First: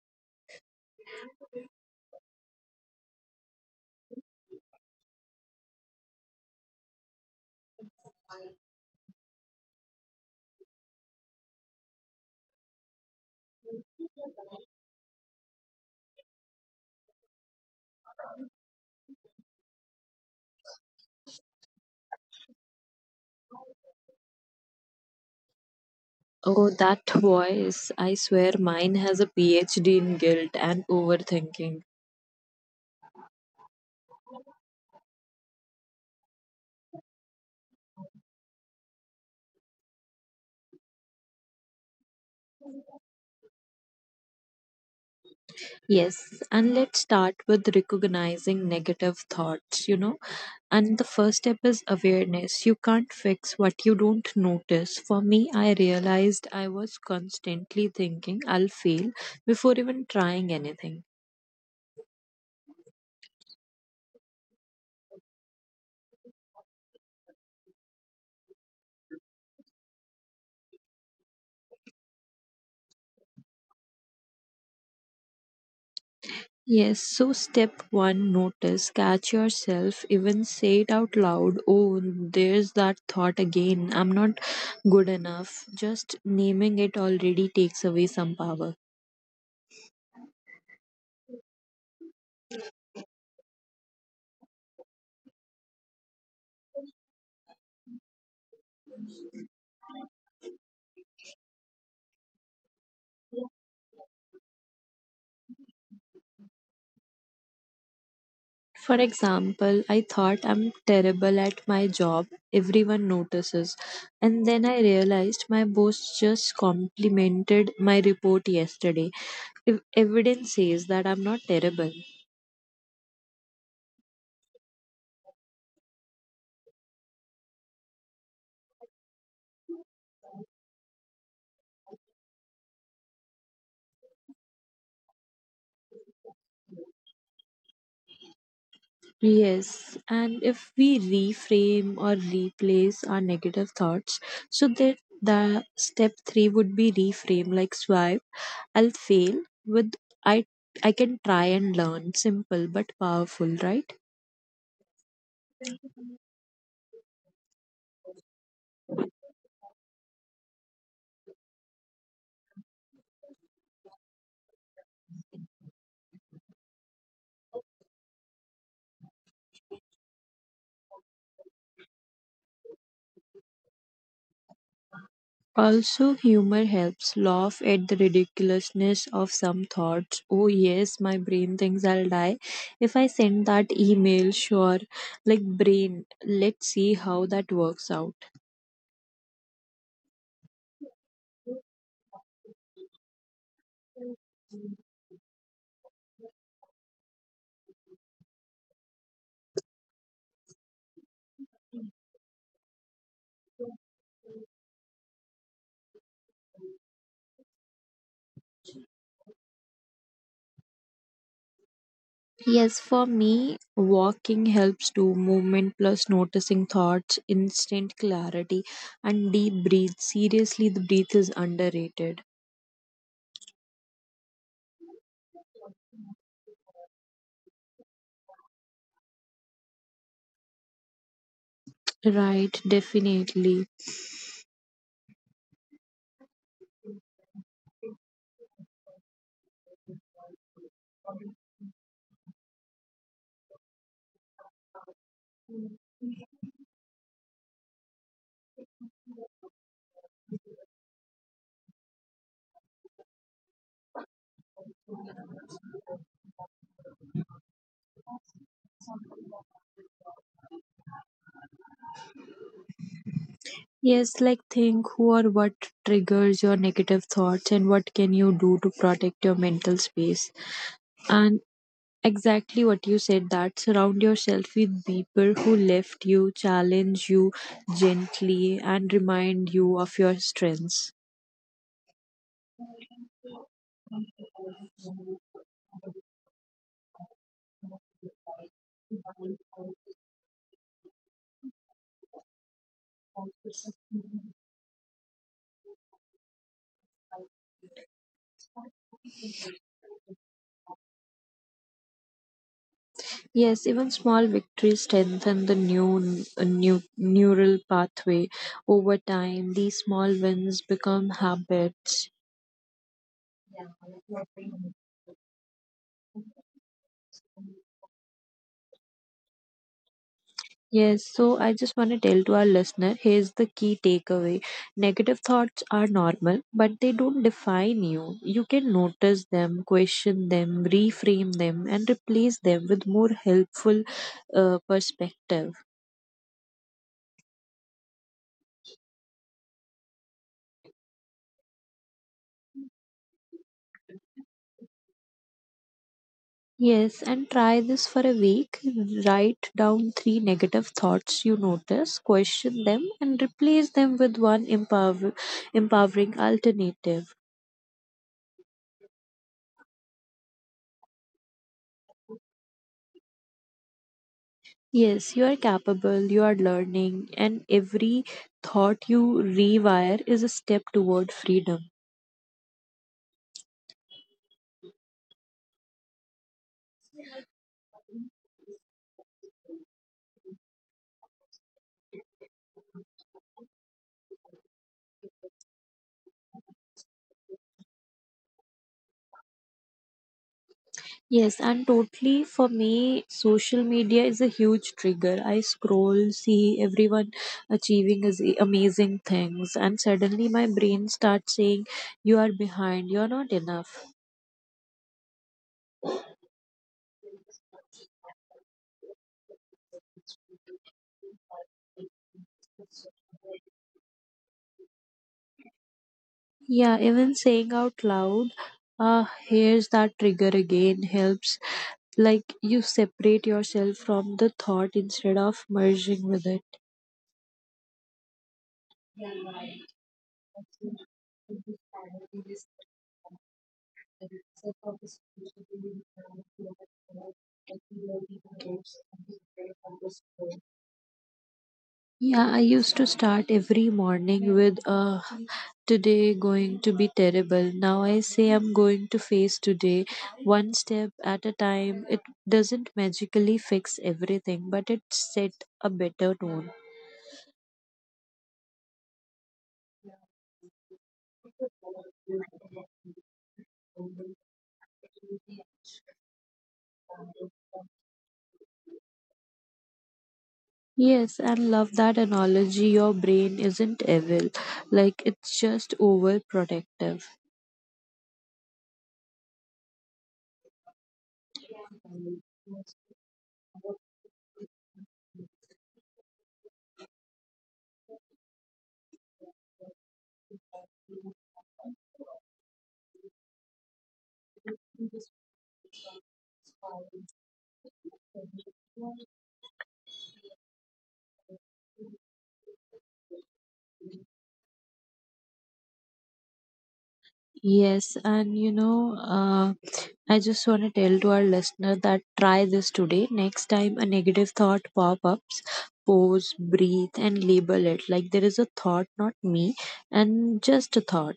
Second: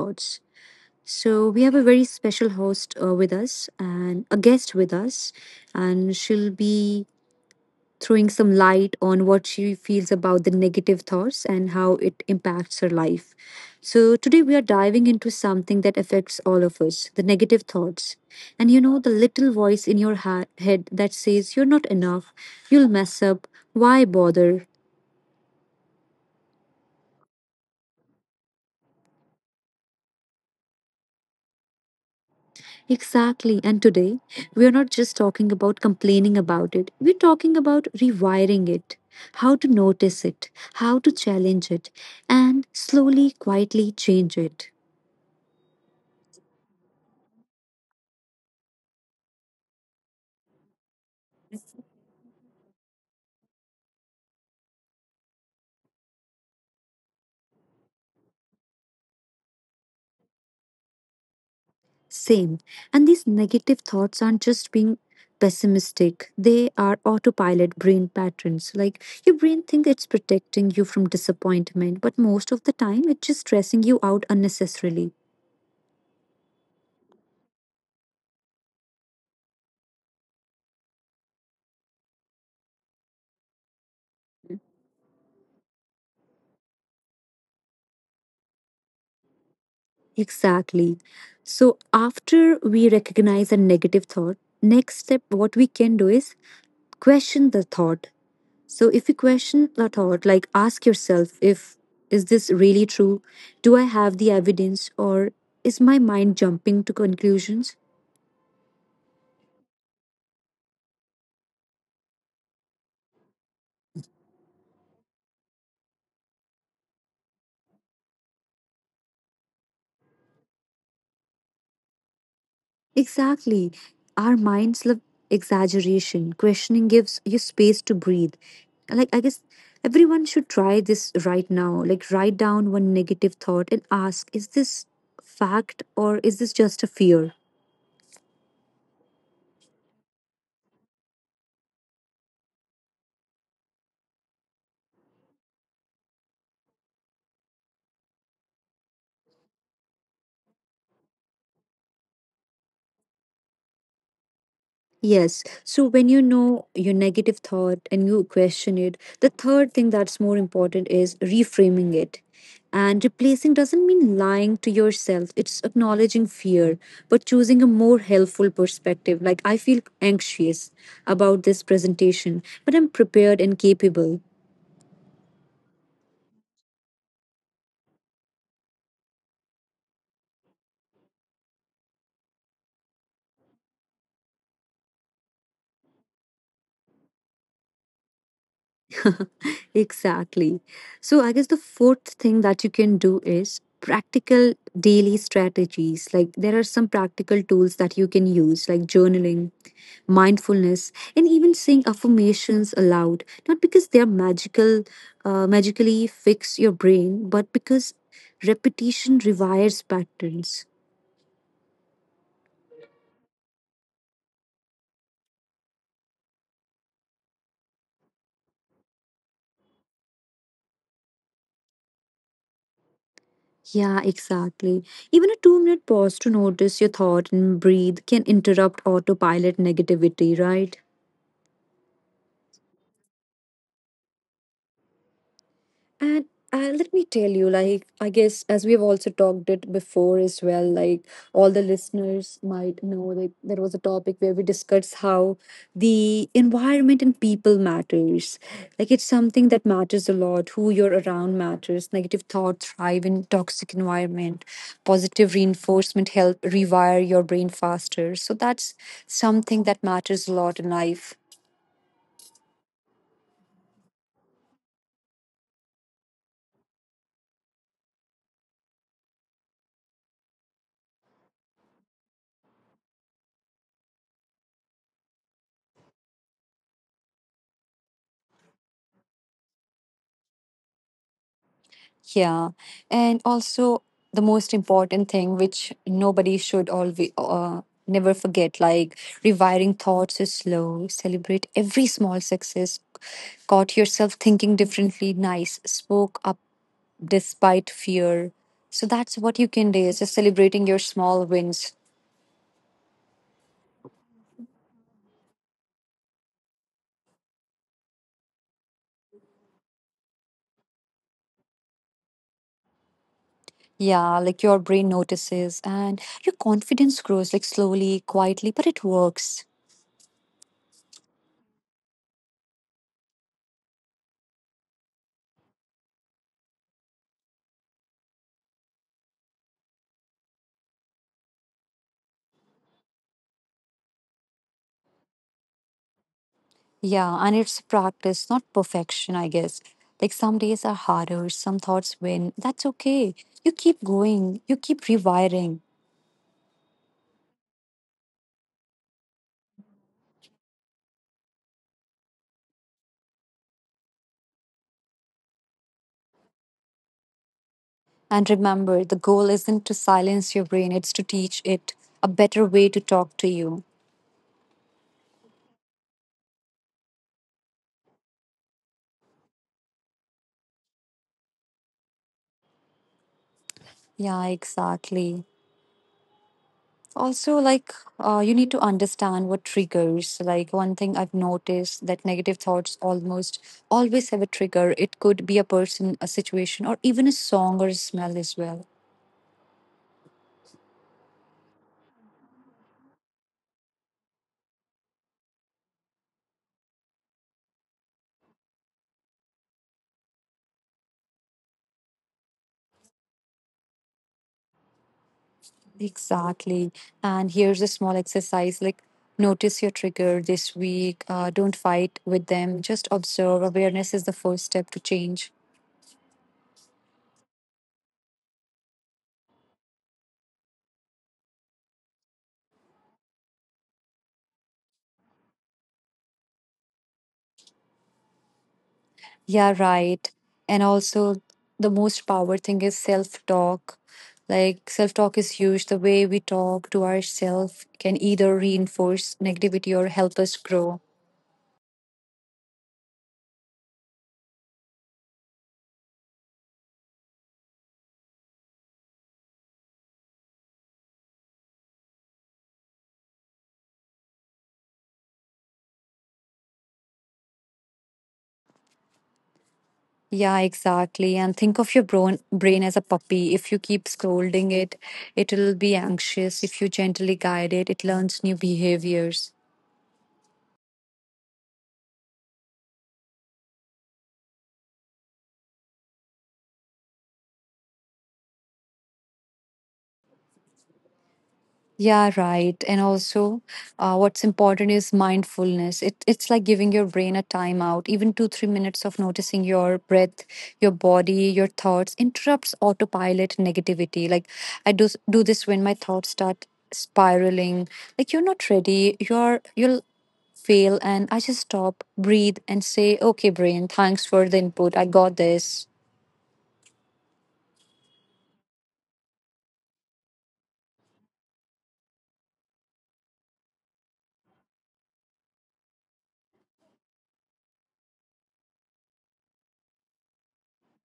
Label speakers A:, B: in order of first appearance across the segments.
A: thoughts. So, we have a very special host with us and a guest with us, and she'll be throwing some light on what she feels about the negative thoughts and how it impacts her life. So, today we are diving into something that affects all of us the negative thoughts. And you know, the little voice in your head that says, you're not enough, you'll mess up, why bother?
B: Oh, that voice. I swear mine has a PhD in guilt and overthinking.
A: Exactly. And today, we are not just talking about complaining about it, we're talking about rewiring it, how to notice it, how to challenge it, and slowly, quietly change it.
B: Yes, and let's start with recognizing negative thoughts. And the first step is awareness. You can't fix what you don't notice. For me, I realized I was constantly thinking I'll fail before even trying anything.
A: Same. And these negative thoughts aren't just being pessimistic, they are autopilot brain patterns. Like, your brain thinks it's protecting you from disappointment, but most of the time it's just stressing you out unnecessarily.
B: Yes, so step one notice, catch yourself, even say it out loud. Oh, there's that thought again. I'm not good enough. Just naming it already takes away some power.
A: Exactly. So after we recognize a negative thought, next step what we can do is question the thought. So if you question the thought, like ask yourself, if is this really true? Do I have the evidence, or is my mind jumping to conclusions?
B: For example, I thought I'm terrible at my job. Everyone notices. And then I realized my boss just complimented my report yesterday. Evidence says that I'm not terrible.
A: Exactly. Our minds love exaggeration. Questioning gives you space to breathe. Like, I guess everyone should try this right now. Like, write down one negative thought and ask, is this fact or is this just a fear?
B: Yes, and if we reframe or replace our negative thoughts, so that the step three would be reframe, like swipe, I'll fail with I I can try and learn. Simple but powerful, right?
A: Yes. So when you know your negative thought and you question it, the third thing that's more important is reframing it. And replacing doesn't mean lying to yourself, it's acknowledging fear, but choosing a more helpful perspective. Like, I feel anxious about this presentation, but I'm prepared and capable.
B: Also, humor helps. Laugh at the ridiculousness of some thoughts. Oh, yes, my brain thinks I'll die. If I send that email, sure. Like, brain, let's see how that works out.
A: Exactly. So, I guess the fourth thing that you can do is practical daily strategies. Like, there are some practical tools that you can use, like journaling, mindfulness, and even saying affirmations aloud. Not because they are magical, magically fix your brain, but because repetition rewires patterns.
B: Yes, for me, walking helps to movement plus noticing thoughts, instant clarity, and deep breathe. Seriously, the breath is underrated.
A: Yeah, exactly. Even a 2 minute pause to notice your thought and breathe can interrupt autopilot negativity, right?
B: Right, definitely.
A: And let me tell you, like, I guess as we've also talked it before as well, like, all the listeners might know that there was a topic where we discussed how the environment and people matters. Like, it's something that matters a lot. Who you're around matters. Negative thoughts thrive in toxic environment. Positive reinforcement help rewire your brain faster. So that's something that matters a lot in life.
B: Yes, like think who or what triggers your negative thoughts and what can you do to protect your mental space. And exactly what you said that surround yourself with people who lift you, challenge you gently, and remind you of your strengths.
A: Yeah, and also the most important thing which nobody should always never forget, like, rewiring thoughts is slow. Celebrate every small success. Caught yourself thinking differently. Nice. Spoke up despite fear. So that's what you can do. Is just celebrating your small wins.
B: Yes, even small victories strengthen the new neural pathway. Over time, these small wins become habits.
A: Yeah, like your brain notices and your confidence grows like slowly, quietly, but it works.
B: Yes, so I just want to tell to our listener here's the key takeaway. Negative thoughts are normal, but they don't define you. You can notice them, question them, reframe them, and replace them with more helpful perspective.
A: Yeah, and it's practice, not perfection, I guess. Like some days are harder, some thoughts win. That's okay. You keep going, you keep rewiring.
B: Yes, and try this for a week. Write down three negative thoughts you notice, question them, and replace them with one empowering alternative.
A: And remember, the goal isn't to silence your brain, it's to teach it a better way to talk to you.
B: Yes, you are capable, you are learning, and every thought you rewire is a step toward freedom.
A: Yeah, exactly. Also, like, you need to understand what triggers. Like, one thing I've noticed that negative thoughts almost always have a trigger. It could be a person, a situation, or even a song or a smell as well.
B: Yes, and totally for me, social media is a huge trigger. I scroll, see everyone achieving is amazing things, and suddenly my brain starts saying, You are behind, you're not enough.
A: Exactly. And here's a small exercise, like, notice your trigger this week. Don't fight with them. Just observe. Awareness is the first step to change.
B: Yeah, even saying out loud, here's that trigger again helps. Like you separate yourself from the thought instead of merging with it.
A: Yeah, right. And also, the most power thing is self talk. Like, self talk is huge. The way we talk to ourselves can either reinforce negativity or help us grow.
B: Yeah, I used to start every morning with today going to be terrible. Now I say I'm going to face today one step at a time. It doesn't magically fix everything, but it set a better tone.
A: Yeah, exactly. And think of your brain as a puppy. If you keep scolding it, it'll be anxious. If you gently guide it, it learns new behaviors.
B: Yes, and love that analogy. Your brain isn't evil, like it's just overprotective.
A: Yeah, right. And also, what's important is mindfulness. It's like giving your brain a timeout. Even two, 3 minutes of noticing your breath, your body, your thoughts interrupts autopilot negativity. Like, I do this when my thoughts start spiraling. Like, you're not ready. You'll fail, and I just stop, breathe, and say, okay, brain, thanks for the input. I got this.
B: Yes, and I just want to tell to our listener that try this today. Next time a negative thought pop ups, pause, breathe, and label it like there is a thought, not me, and just a thought.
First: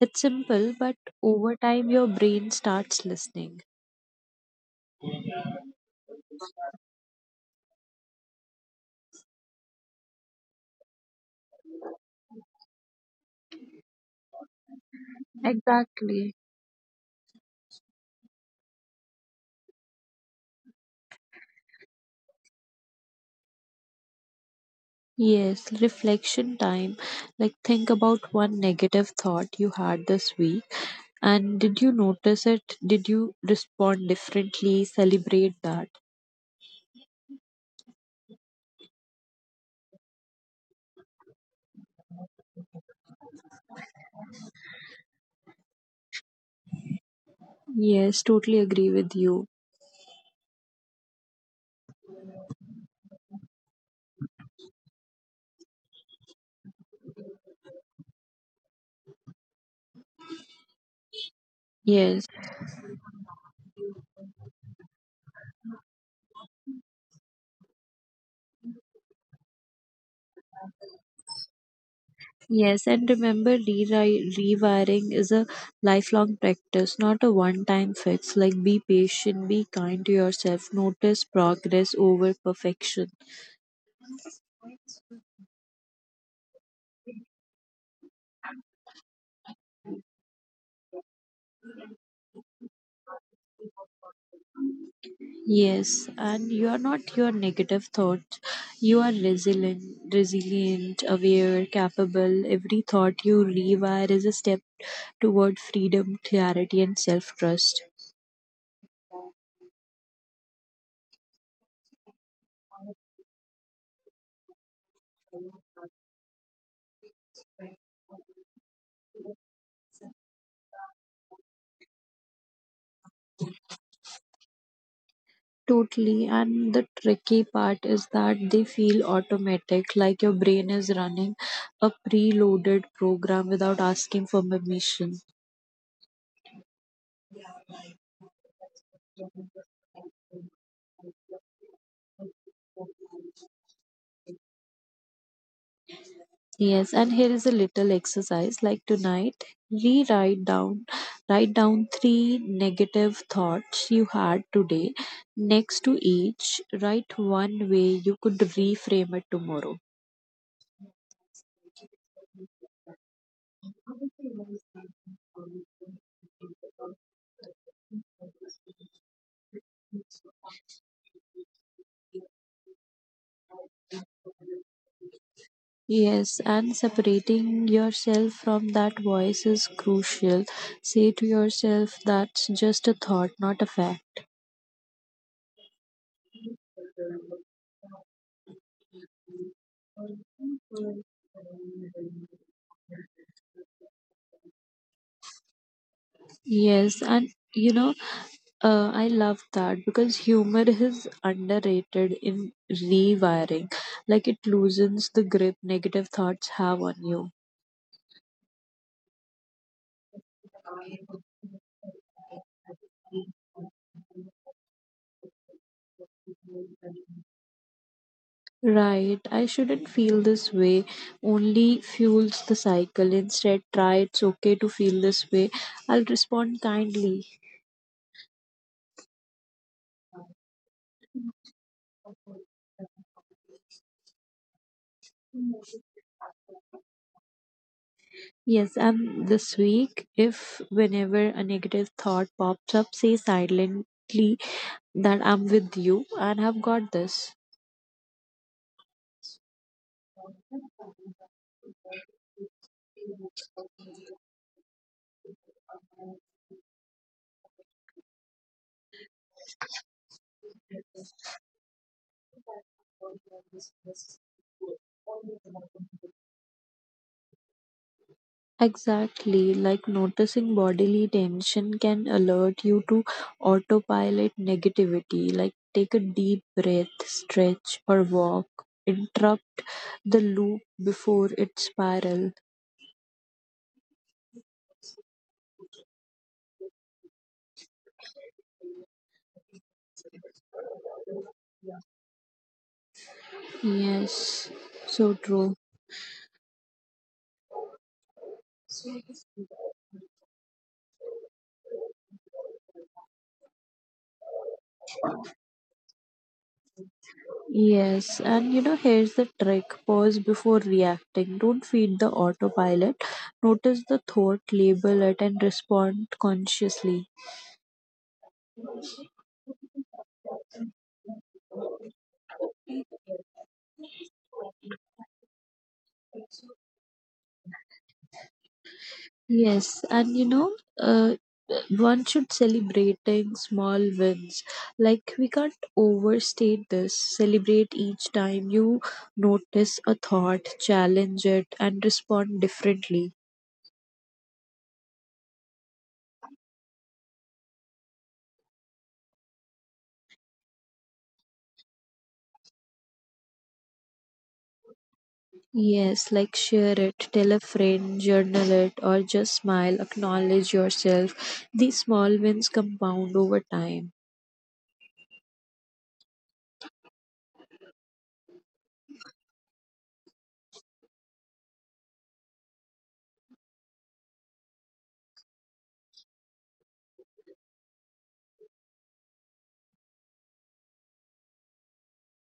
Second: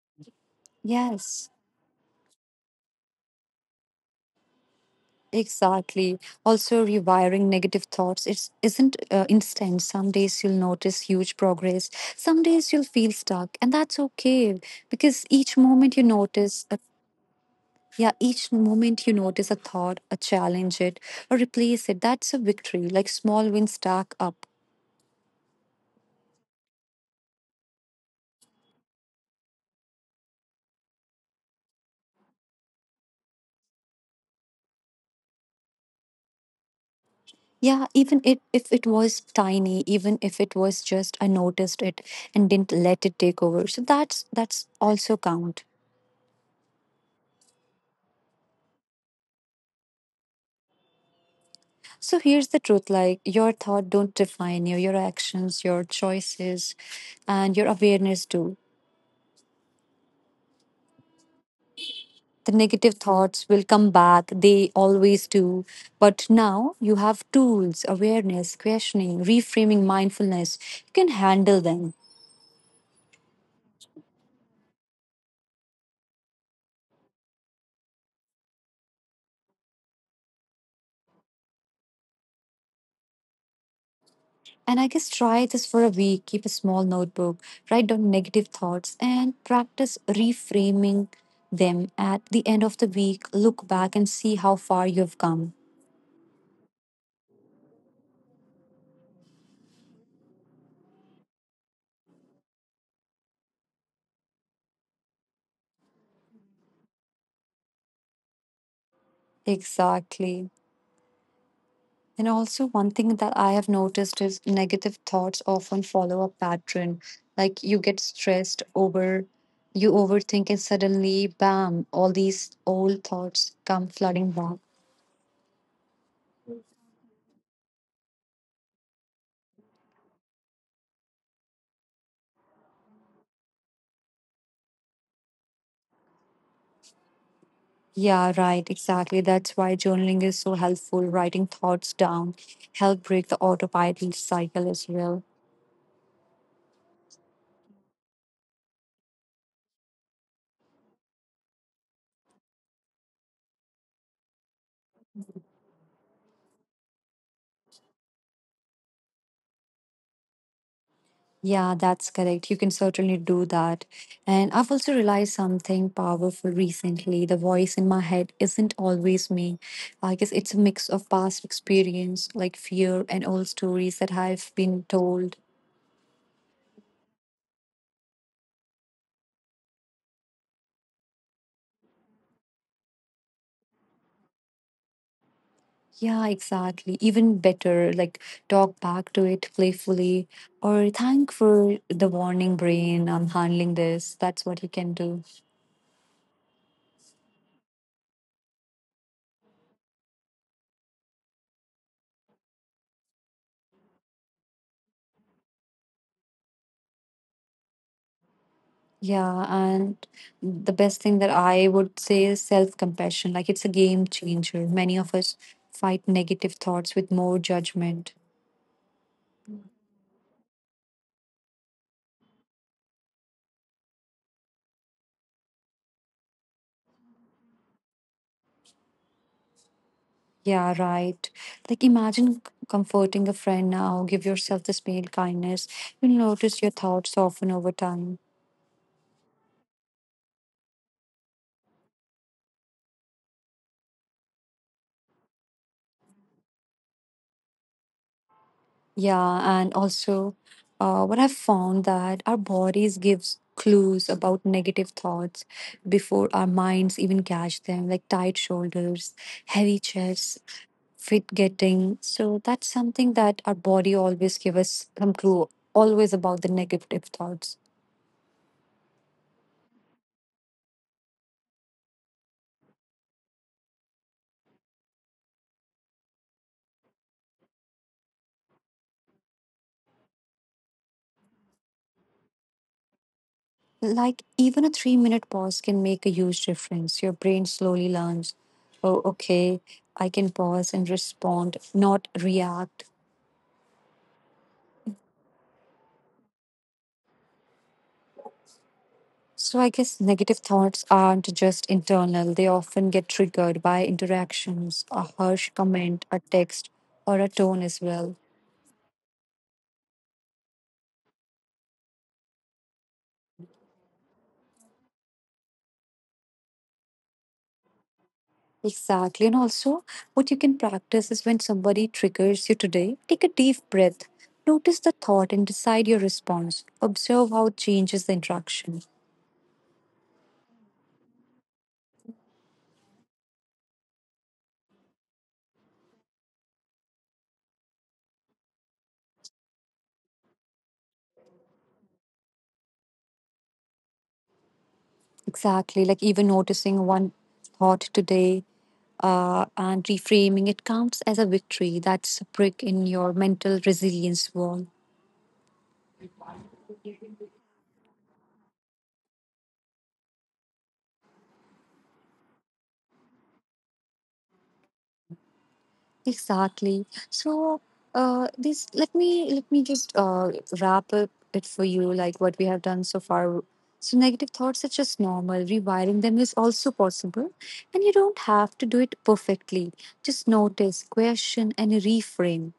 B: It's simple, but
A: Yes,
B: over time your brain starts listening.
A: exactly. Also, rewiring negative thoughts it isn't instant. Some days you'll notice huge progress, some days you'll feel stuck, and that's okay because each moment you
B: Exactly.
A: notice a yeah, each moment you notice a thought, a challenge it, or replace it, that's a victory. Like, small wins stack up.
B: Yes, reflection time. Like, think about one negative thought you had this week. And did you notice it? Did you respond differently? Celebrate that.
A: Yeah, even it if it was tiny, even if it was just I noticed it and didn't let it take over. So that's also count.
B: Yes, totally agree with you.
A: So here's the truth, like, your thought don't define you, your actions, your choices and your awareness do.
B: Yes,
A: The negative thoughts will come back, they always do. But now you have tools, awareness, questioning, reframing mindfulness. You can handle them.
B: yes. And remember, rewiring is a lifelong practice, not a one time fix. Like, be patient, be kind to yourself, notice progress over perfection.
A: And I guess try this for a week. Keep a small notebook, write down negative thoughts, and practice reframing them at the end of the week. Look back and see how far you've come.
B: Yes, and you are not your negative thought. You are resilient, resilient, aware, capable. Every thought you rewire is a step toward freedom, clarity, and self trust.
A: Exactly. And also, one thing that I have noticed is negative thoughts often follow a pattern. Like, you get stressed over, you overthink, and suddenly, bam, all these old thoughts come flooding back.
B: Totally. And the tricky part is that they feel automatic, like your brain is running a preloaded program without asking for permission.
A: Yeah, right, exactly. That's why journaling is so helpful. Writing thoughts down help break the autopilot cycle as well.
B: Yes, and here is a little exercise like tonight rewrite down write down 3 negative thoughts you had today next to each write one way you could reframe it tomorrow.
A: Yeah, that's correct. You can certainly do that. And I've also realized something powerful recently. The voice in my head isn't always me. I guess it's a mix of past experience, like fear and old stories that I've been told.
B: Yes, and separating yourself from that voice is crucial. Say to yourself, that's just a thought, not a fact.
A: Yeah, exactly. Even better, like, talk back to it playfully or thank for the warning brain. I'm handling this. That's what you can do.
B: Yes, and you know, I love that because humor is underrated in rewiring. Like it loosens the grip negative thoughts have on you.
A: Yeah, and the best thing that I would say is self compassion. Like, it's a game changer. Many of us fight negative thoughts with more judgment.
B: Right, I shouldn't feel this way only fuels the cycle. Instead, try it's okay to feel this way. I'll respond kindly.
A: Yeah, right. Like, imagine comforting a friend now, give yourself the space kindness. You'll notice your thoughts soften over time.
B: Yes, and this week, if whenever a negative thought pops up, say silently that I'm with you and have got this.
A: Yeah, and also what I've found that our bodies gives clues about negative thoughts before our minds even catch them, like tight shoulders, heavy chest, fit getting. So that's something that our body always give us some clue always about the negative thoughts.
B: Exactly, like noticing bodily tension can alert you to autopilot negativity. Like, take a deep breath, stretch, or walk. Interrupt the loop before it spiral.
A: Like, even a 3 minute pause can make a huge difference. Your brain slowly learns, oh, okay, I can pause and respond, not react.
B: Yes, so true.
A: So I guess negative thoughts aren't just internal, they often get triggered by interactions, a harsh comment, a text, or a tone as
B: Yes,
A: well.
B: and here's the trick pause before reacting. Don't feed the autopilot. Notice the thought, label it, and respond consciously.
A: Exactly. And also, what you can practice is when somebody triggers you today, take a deep breath, notice the thought, and decide your response. Observe how it changes the interaction.
B: Yes, and one should celebrating small wins. Like we can't overstate this. Celebrate each time you notice a thought, challenge it, and respond differently.
A: Exactly. Like, even noticing one thought today and reframing it counts as a victory. That's a brick in your mental resilience wall.
B: Yes, like share it, tell a friend, journal it, or just smile, acknowledge yourself. These small wins compound over time.
A: Exactly. So, this let me just wrap up it for you, like what we have done so far. So, negative thoughts are just normal. Rewiring them is also possible, and you don't have to do it perfectly. Just notice, question, and reframe.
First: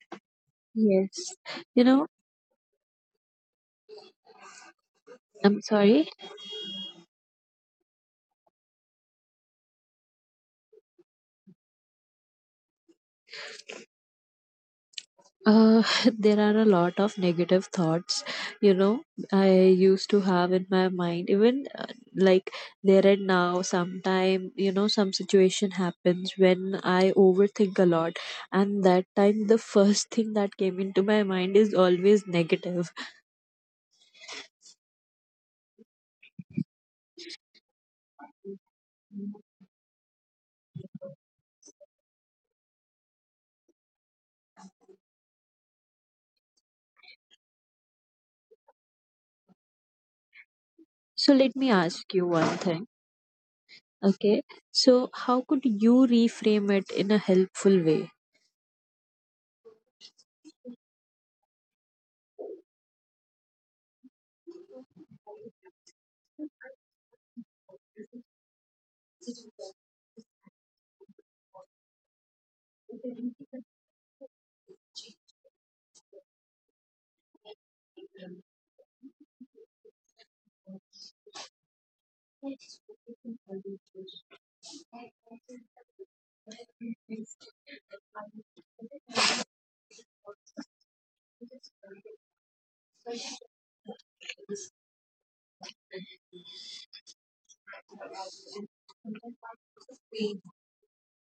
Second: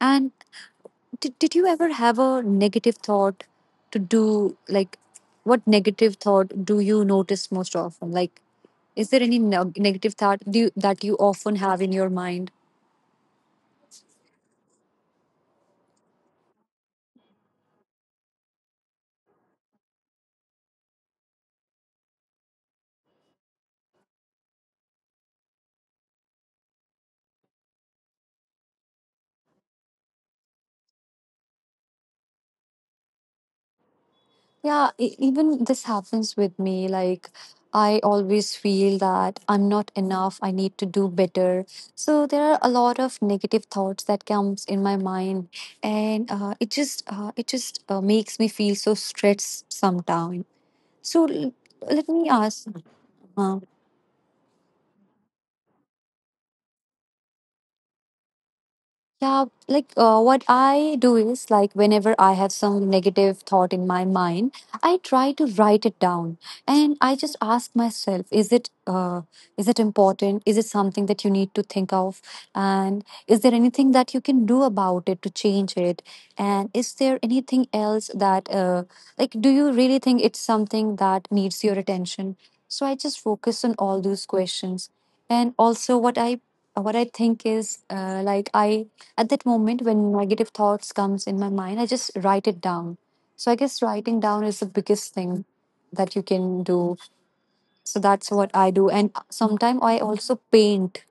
A: And
B: Yes,
A: did you
B: you
A: ever
B: know.
A: have a negative thought to do? Like,
B: I'm
A: what
B: sorry.
A: negative thought do you notice most often? Like, is there any negative thought do you, that you often have in your mind?
B: Uh, there are a lot of negative thoughts, you know, I used to have in my mind. Even like there and now, sometime, some situation happens when I overthink a lot. And that time, the first thing that came into my mind is always negative.
A: Yeah, even this happens with me. Like, I always feel that I'm not enough. I need to do better. So there are a lot of negative thoughts that comes in my mind, and it just makes me feel so stressed sometime.
B: So
A: So
B: let me ask you
A: let
B: one
A: me
B: thing.
A: ask. uh,
B: Okay. So, how could you reframe it in a helpful way?
A: Yeah, like what I do is like whenever I have some negative thought in my mind, I try to write it down, and I just ask myself, is it important? Is it something that you need to think of? And is there anything that you can do about it to change it? And is there anything else that like do you really think it's something that needs your attention? So I just focus on all those questions, and also what I think is like I at that moment when negative thoughts comes in my mind, I just write it down. So I guess writing down is the biggest thing that you can do. So that's what I do, and sometimes I also paint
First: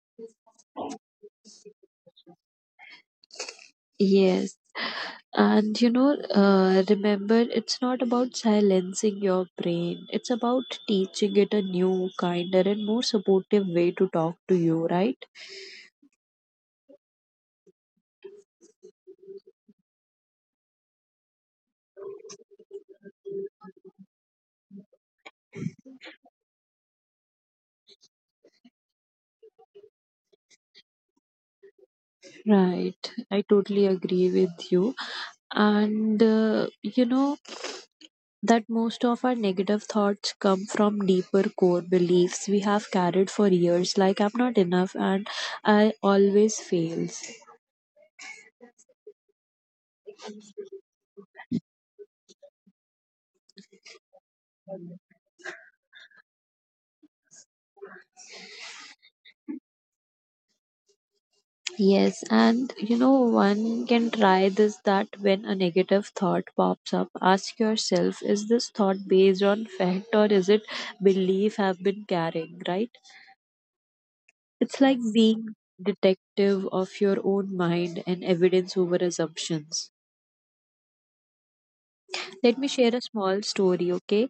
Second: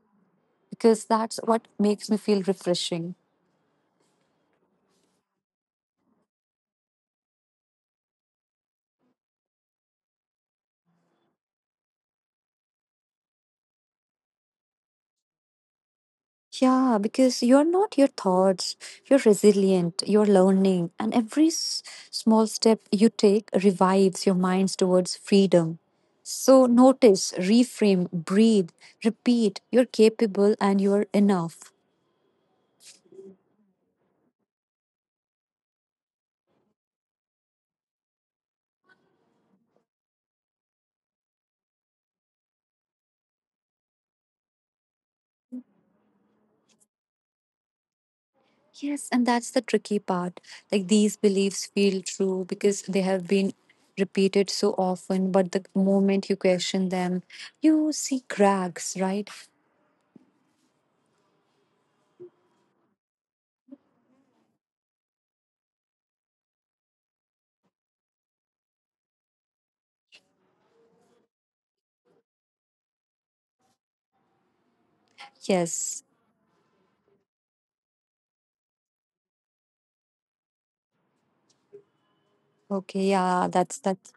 A: because that's what makes me feel refreshing.
B: Yes, and remember, it's not about silencing your brain, it's about teaching it a new, kinder, and more supportive way to talk to you, right?
A: Yeah, because you're not your thoughts, you're resilient, you're learning, and every small step you take revives your minds towards freedom. So notice, reframe, breathe, repeat. You're capable and you're enough.
B: Right. I totally agree with you. And you know that most of our negative thoughts come from deeper core beliefs we have carried for years, like I'm not enough and I always fails.
A: Yes, and that's the tricky part. Like, these beliefs feel true because they have been repeated so often, but the moment you question them, you see cracks, right?
B: Yes, and one can try this that when a negative thought pops up, ask yourself, is this thought based on fact or is it belief I've been carrying, right? It's like being
A: Yes.
B: detective of your own mind and evidence over assumptions. Let me share a
A: Okay,
B: small
A: yeah, that's
B: story,
A: that.
B: okay?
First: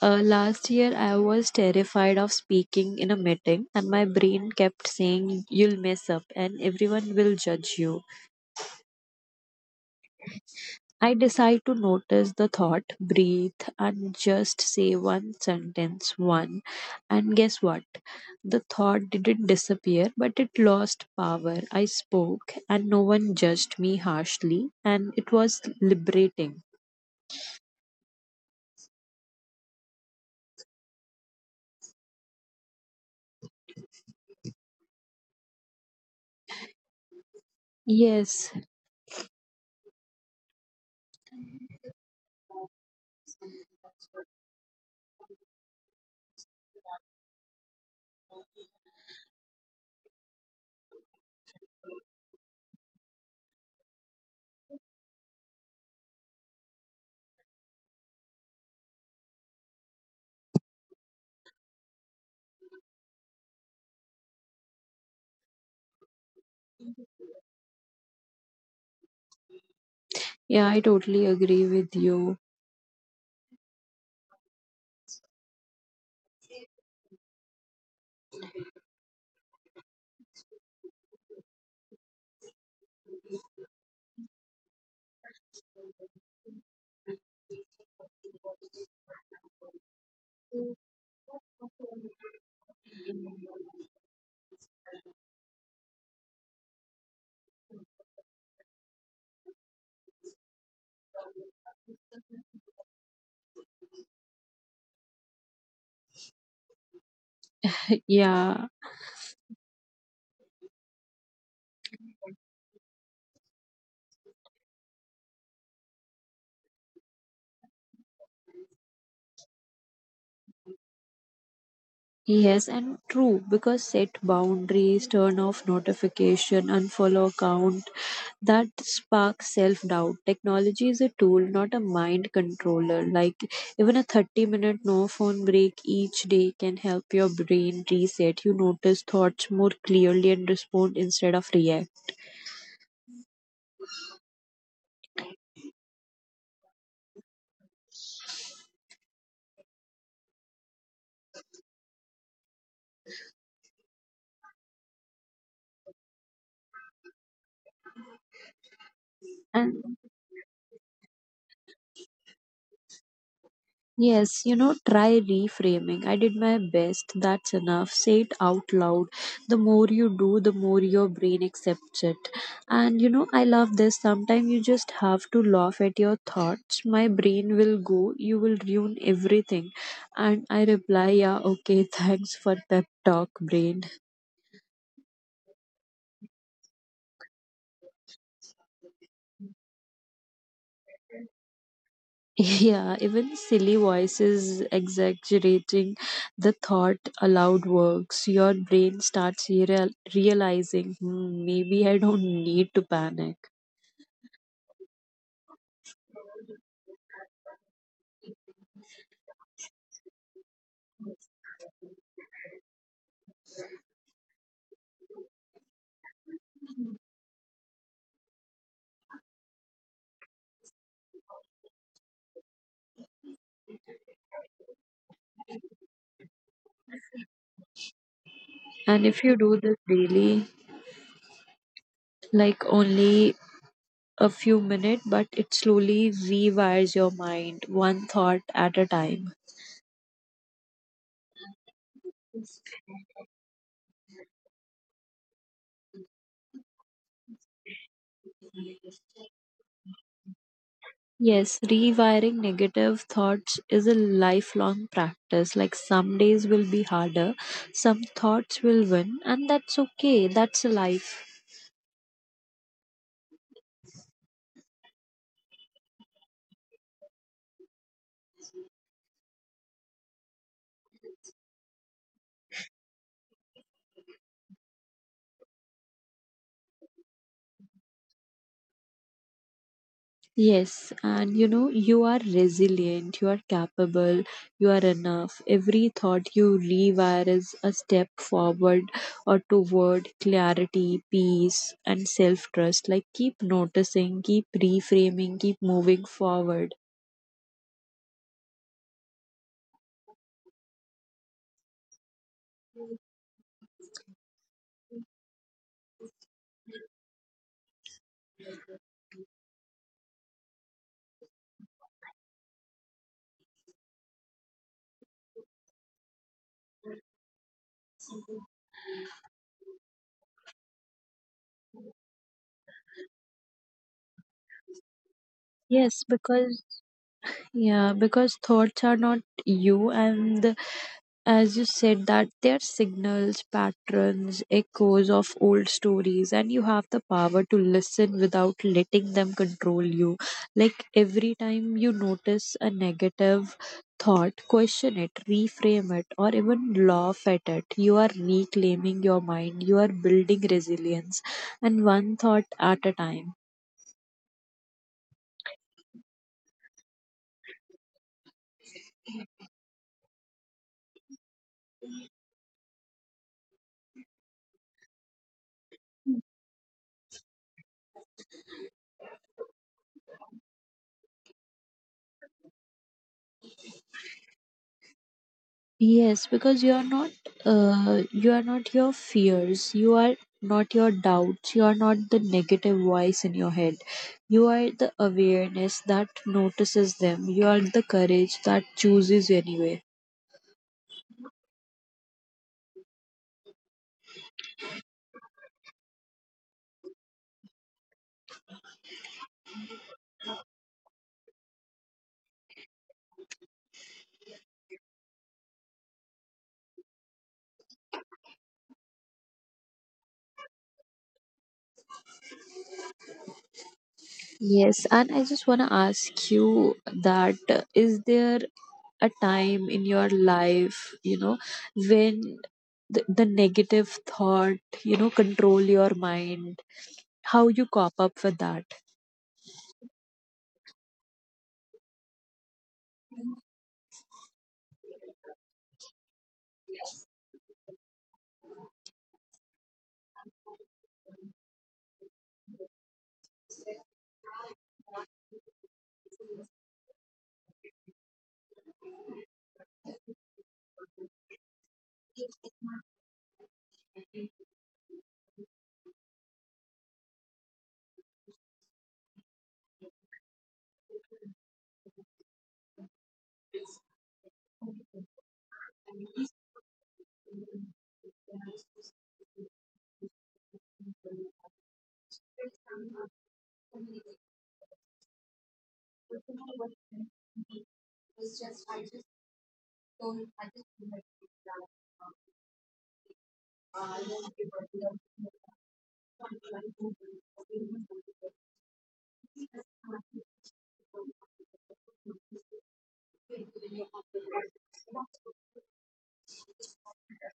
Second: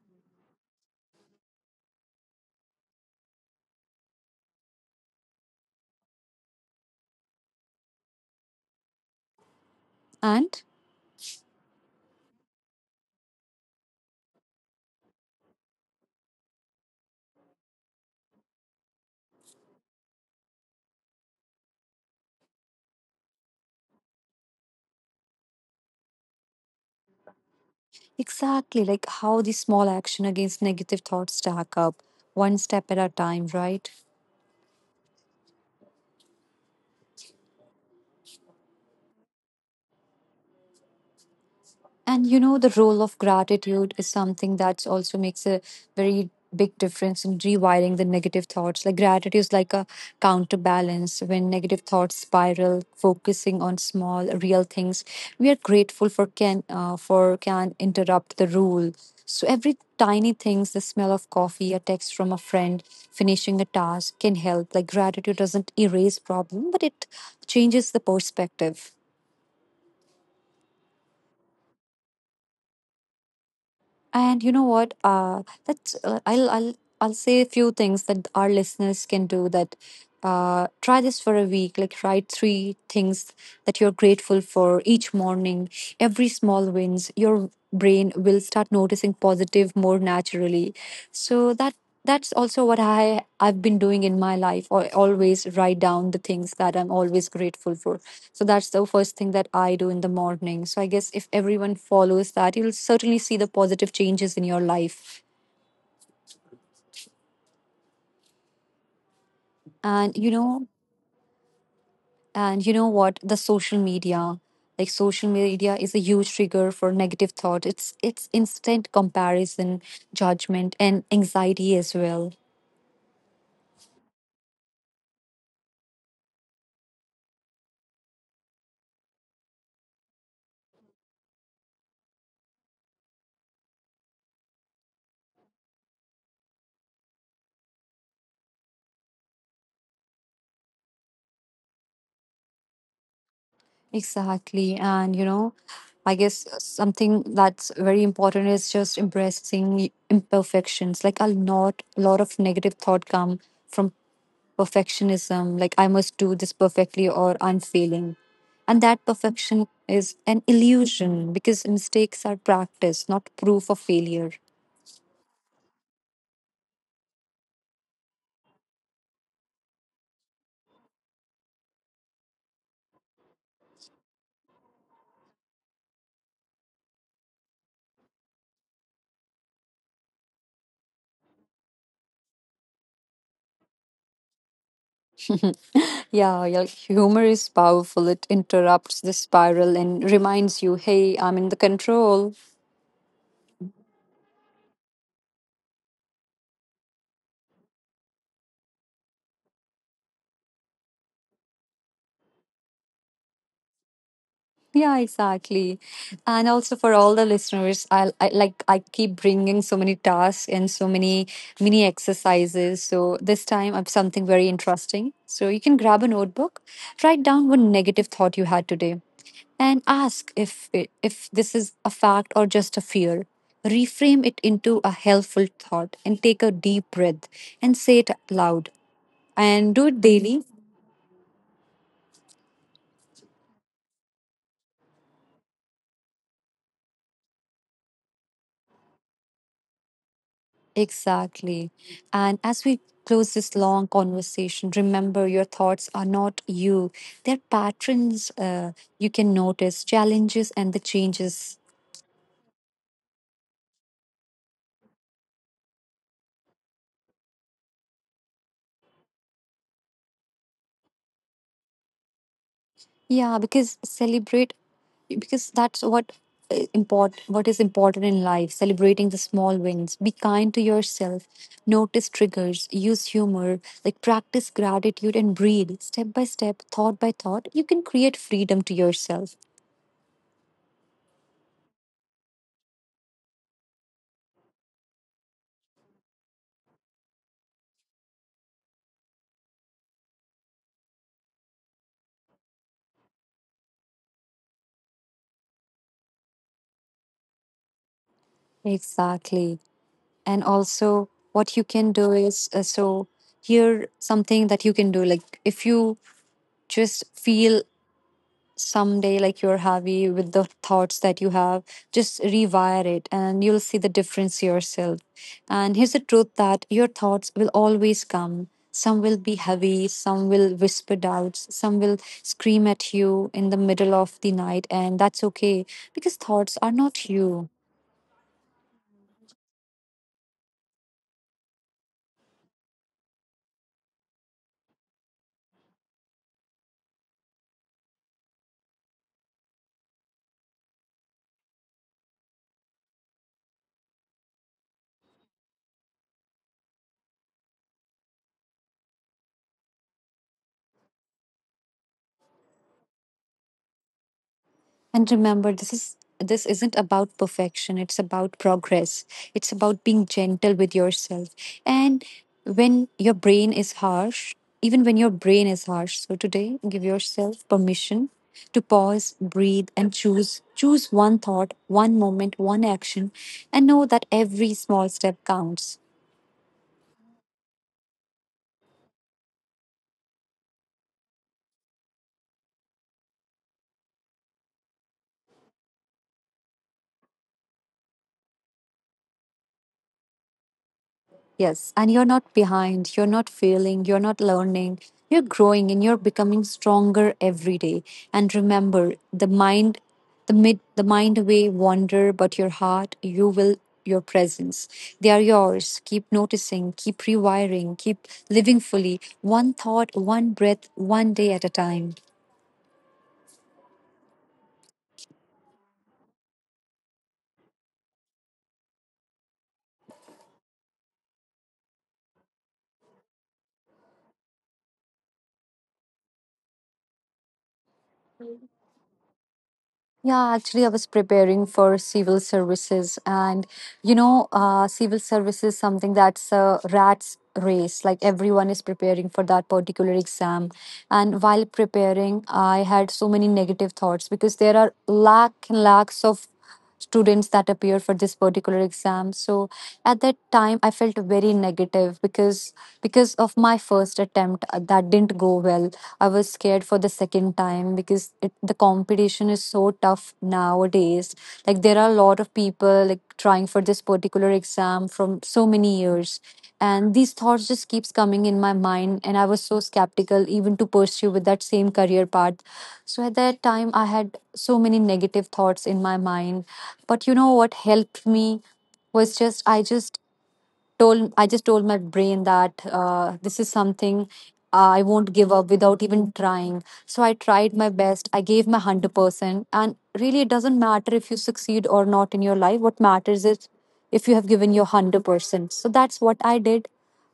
B: Last year, I was terrified of speaking in a meeting, and my brain kept saying, You'll mess up, and everyone will judge you.
A: And
B: I decide to notice the thought, breathe, and just say one sentence, one. And guess what? The thought didn't disappear, but it lost power. I spoke, and no one judged me harshly, and it was liberating.
A: exactly like how the small action against negative thoughts stack up, one step at a time, right?
B: Yes,
A: And you know, the role of gratitude is something that also makes a very big difference in rewiring the negative thoughts. Like, gratitude is like a counterbalance when negative thoughts spiral, focusing on small, real things. We are grateful for can interrupt the rule. So, every tiny things, the smell of coffee, a text from a friend, finishing a task can help. Like, gratitude doesn't erase problem, but it changes the perspective.
B: yeah, I totally agree with you.
A: And you know what? That's I'll say a few things that our listeners can do. That Try this for a week. Like write three things that you're grateful for each morning. Every small wins, your brain will start noticing positive more naturally. So that that's also what I've been doing in my life, or always write down the things that I'm always grateful for. So that's the first thing that I do in the morning. So I guess if everyone follows that, you'll certainly see the positive changes in your life.
B: Yeah.
A: And you know and you know what, the social media, like, social media is a huge trigger for negative thought. It's instant comparison, judgment and anxiety as well.
B: Yes, and true, because set boundaries, turn off notification, unfollow account that sparks self doubt. Technology is a tool, not a mind controller. Like even a 30-minute no phone break each day can help your brain reset. You notice thoughts more clearly and respond instead of react.
A: Exactly. And, you know, I guess something that's very important is just embracing imperfections. Like, a lot of negative thought come from perfectionism. Like, I must do this perfectly or I'm failing. And that perfection
B: And
A: is an illusion because mistakes are practice, not proof of failure.
B: yes, try reframing. I did my best. That's enough. Say it out loud. The more you do, the more your brain accepts it. And you know, I love this. Sometimes you just have to laugh at your thoughts. My brain will go, you will ruin everything. And I reply, yeah, okay, thanks for pep talk, brain.
A: Yeah, yeah, humor is powerful. It interrupts the spiral and reminds you, hey, I'm in the control.
B: Yeah, even silly voices exaggerating the thought aloud works. Your brain starts realizing, hmm, maybe I don't need to panic.
A: Yeah, exactly. And also for all the listeners, I keep bringing so many tasks and so many mini exercises. So this time I've something very interesting. So you can grab a notebook, write down one negative thought you had today, and ask if this is a fact or just a fear. Reframe it into a helpful thought and take a deep breath and say it loud.
B: And if you do this
A: And do it
B: daily,
A: daily.
B: like only a few minutes, but it slowly rewires your mind one thought at a time.
A: Exactly. And as we close this long conversation, remember your thoughts are not you. They're patterns you can notice, challenges, and the
B: Yes,
A: changes.
B: rewiring negative thoughts is a lifelong practice. Like some days will be harder, some thoughts will win, and that's okay. That's life.
A: Yeah, because celebrate, because that's what important, what is important in life: celebrating the small wins, be kind to yourself, notice triggers, use humor, like practice gratitude and breathe. Step by step, thought by thought, you can create freedom to yourself.
B: Yes, and you are resilient, you are capable, you are enough. Every thought you rewire is a step forward or toward clarity, peace, and self trust. Like, keep noticing, keep reframing, keep moving forward.
A: Exactly. And also what you can do is, so here something that you can do, like if you just feel someday like you're heavy with the thoughts that you have, just rewire it and you'll see the difference yourself. And here's the truth, that your thoughts will always come. Some will be heavy, some will whisper doubts, some will scream at you in the middle of the night, and that's okay,
B: Yes,
A: because
B: because
A: thoughts are not you.
B: yeah, because thoughts are not you, and as you said, that they are signals, patterns, echoes of old stories, and you have the power to listen without letting them control you. Like every time you notice a negative thought, question it, reframe it, or even laugh at it. You are reclaiming your mind, you are building resilience, and one thought at a time.
A: And remember, this isn't about perfection. It's about progress. It's about being gentle with yourself. And when your brain is harsh, even when your brain is harsh, so today give yourself permission to pause, breathe, and choose one thought, one moment, one action, and know that every small step counts.
B: Yes, because you are not your fears, you are not your doubts, you are not the negative voice in your head. You are the awareness that notices them. You are the courage that chooses you anyway.
A: Yes, and you're not behind, you're not failing, you're not learning, you're growing and you're becoming stronger every day. And remember, the mind may wander, but your heart, your presence, they are yours. Keep noticing, keep rewiring, keep living fully, one thought, one breath, one day at a time.
B: Yes, and I just want to ask you that is there a time in your life, when the negative thought, control your mind? How you cop up with that?
A: Yeah, actually, I was preparing for civil services, and you know, civil service is something that's a rat's race. Like everyone is preparing for that particular exam, and while preparing, I had so many negative thoughts because there are lack and lacks of students that appear for this particular exam. So at that time I felt very negative, because of my first attempt that didn't go well, I was scared for the second time because the competition is so tough nowadays. Like there are a lot of people like trying for this particular exam from so many years, and these thoughts just keeps coming in my mind, and I was so skeptical even to pursue with that same
B: It's
A: career path. So at that time I had so many negative thoughts in my mind. But you know what helped
B: just
A: me
B: I just so
A: was just I just
B: I just don't like it.
A: told I just told my brain that, this is
B: Ah,
A: something
B: I
A: I won't give up without even trying. So I tried my best. I gave my 100%. And really, it doesn't matter if you succeed or not in your life. What matters is if you have given your 100%. So that's what I did.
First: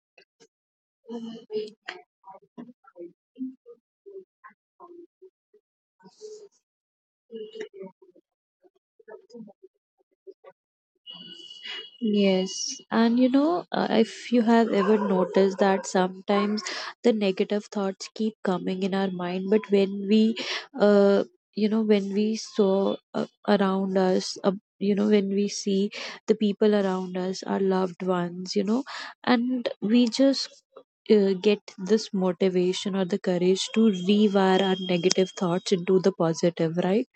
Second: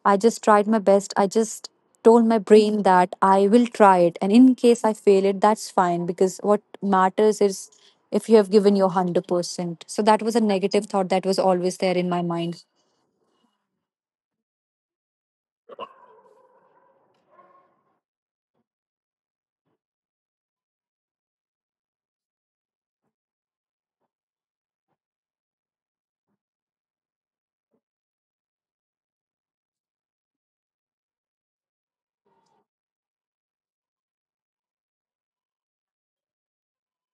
A: I just tried my best. I just told my brain that I will try it. And in case I fail it, that's fine because what matters is if you have given your
B: don't like it.
A: 100%. So that was a negative thought that was always there in my mind.
B: Yes, and if you have ever noticed that sometimes the negative thoughts keep coming in our mind, but uh, when we saw around us, when we see the people around us, our loved ones, and we just get this motivation or the courage to rewire our negative thoughts into the positive, right?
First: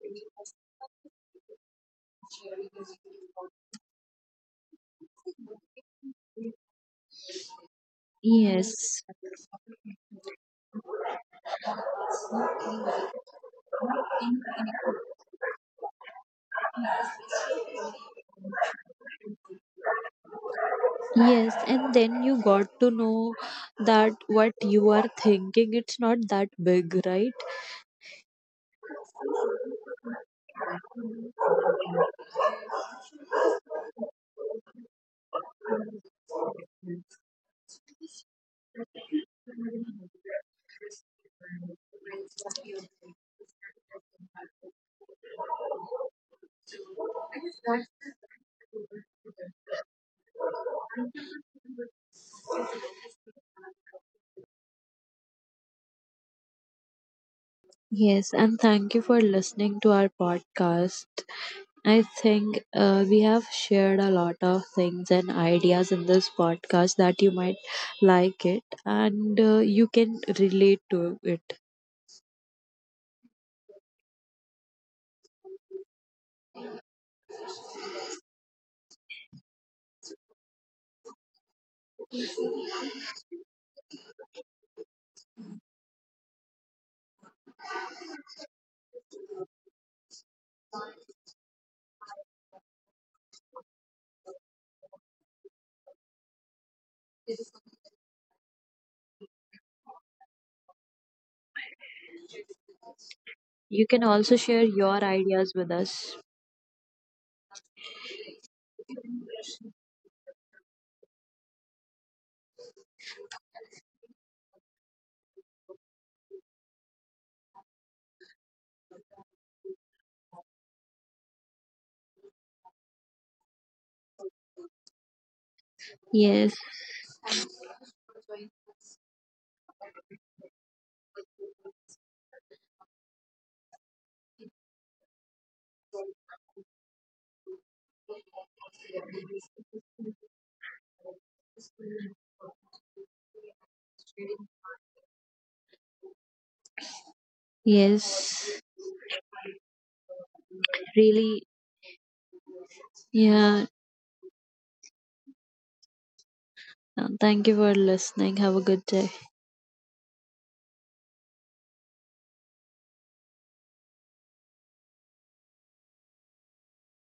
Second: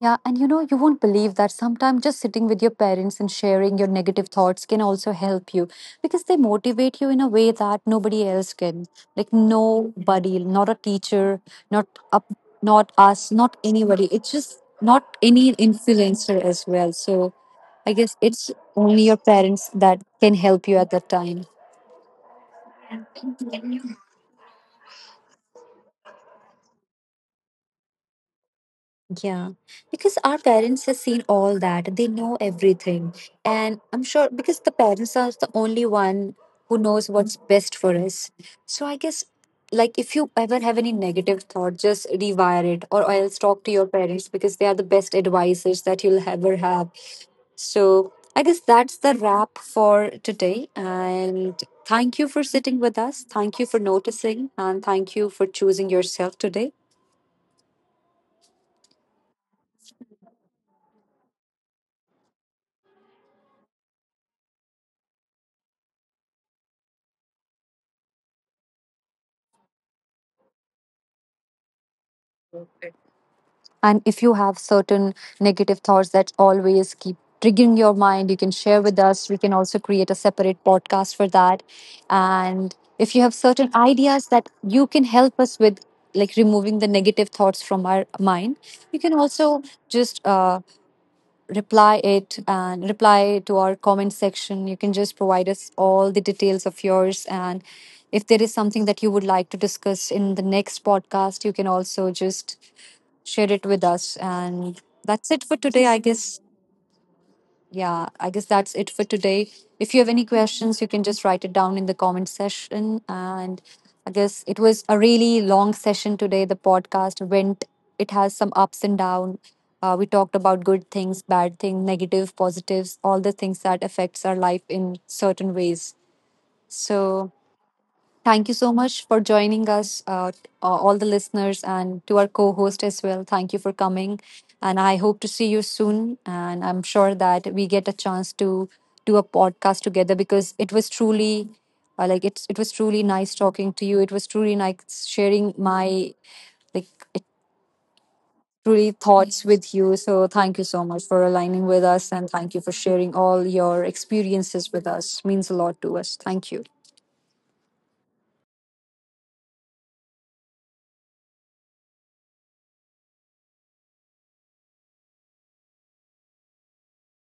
A: Yeah, and you know, you won't believe that sometimes just sitting with your parents and sharing your negative thoughts can also help you, because they motivate you in a way that nobody else can.
B: Yes.
A: Like nobody, not a teacher, not up, not us, not anybody. It's just not any influencer as well. So I guess it's only your parents that can help you at that time.
B: Yes, and then you got to know that what you are thinking, it's not that big, right?
A: Yeah, because our parents have seen all that. They know everything. And I'm sure, because the parents are the only one who knows what's best for us. So I guess, like, if you ever have any negative thought, just rewire it or else talk to your parents, because they are the best advisors that you'll ever have. So I guess that's the wrap for today. And thank you for sitting with us. Thank you for noticing and thank you for choosing yourself today.
B: Yes, and thank you for listening to our podcast. I think we have shared a lot of things and ideas in this podcast that you might like it and you can relate to it.
A: And if you have certain negative thoughts that always keep triggering your mind, you can share with us. We can also create a separate podcast for that. And if you have certain ideas that you can help us with, like removing the negative thoughts from our mind, you can also just reply it and reply to our comment section. You can just provide us all the details of yours. And if there is something that you would like to discuss in the next podcast, you can also just share it
B: You
A: with
B: can
A: us.
B: also share
A: And
B: your
A: that's it
B: ideas
A: for
B: with
A: today, I
B: us.
A: guess. Yeah, I guess that's it for today. If you have any questions, you can just write it down in the comment section. And I guess it was a really long session today. The podcast went, it has some ups and downs. We talked about good things, bad things, negative, positives, all the things that affects our life in certain ways.
B: Yes.
A: So thank you so much for joining us, all the listeners, and to our co host as well. Thank you for coming. And I hope to see you soon. And I'm sure that we get a chance to do a podcast together because it was truly. Like it was truly nice talking to you. It was truly nice sharing my, like it
B: Yes.
A: truly thoughts with you. So thank you so much
B: Really.
A: for aligning with us, and thank you for sharing
B: Yeah.
A: all your experiences with us. Means a lot to us. Thank you.
B: Thank you for listening. Have a good day.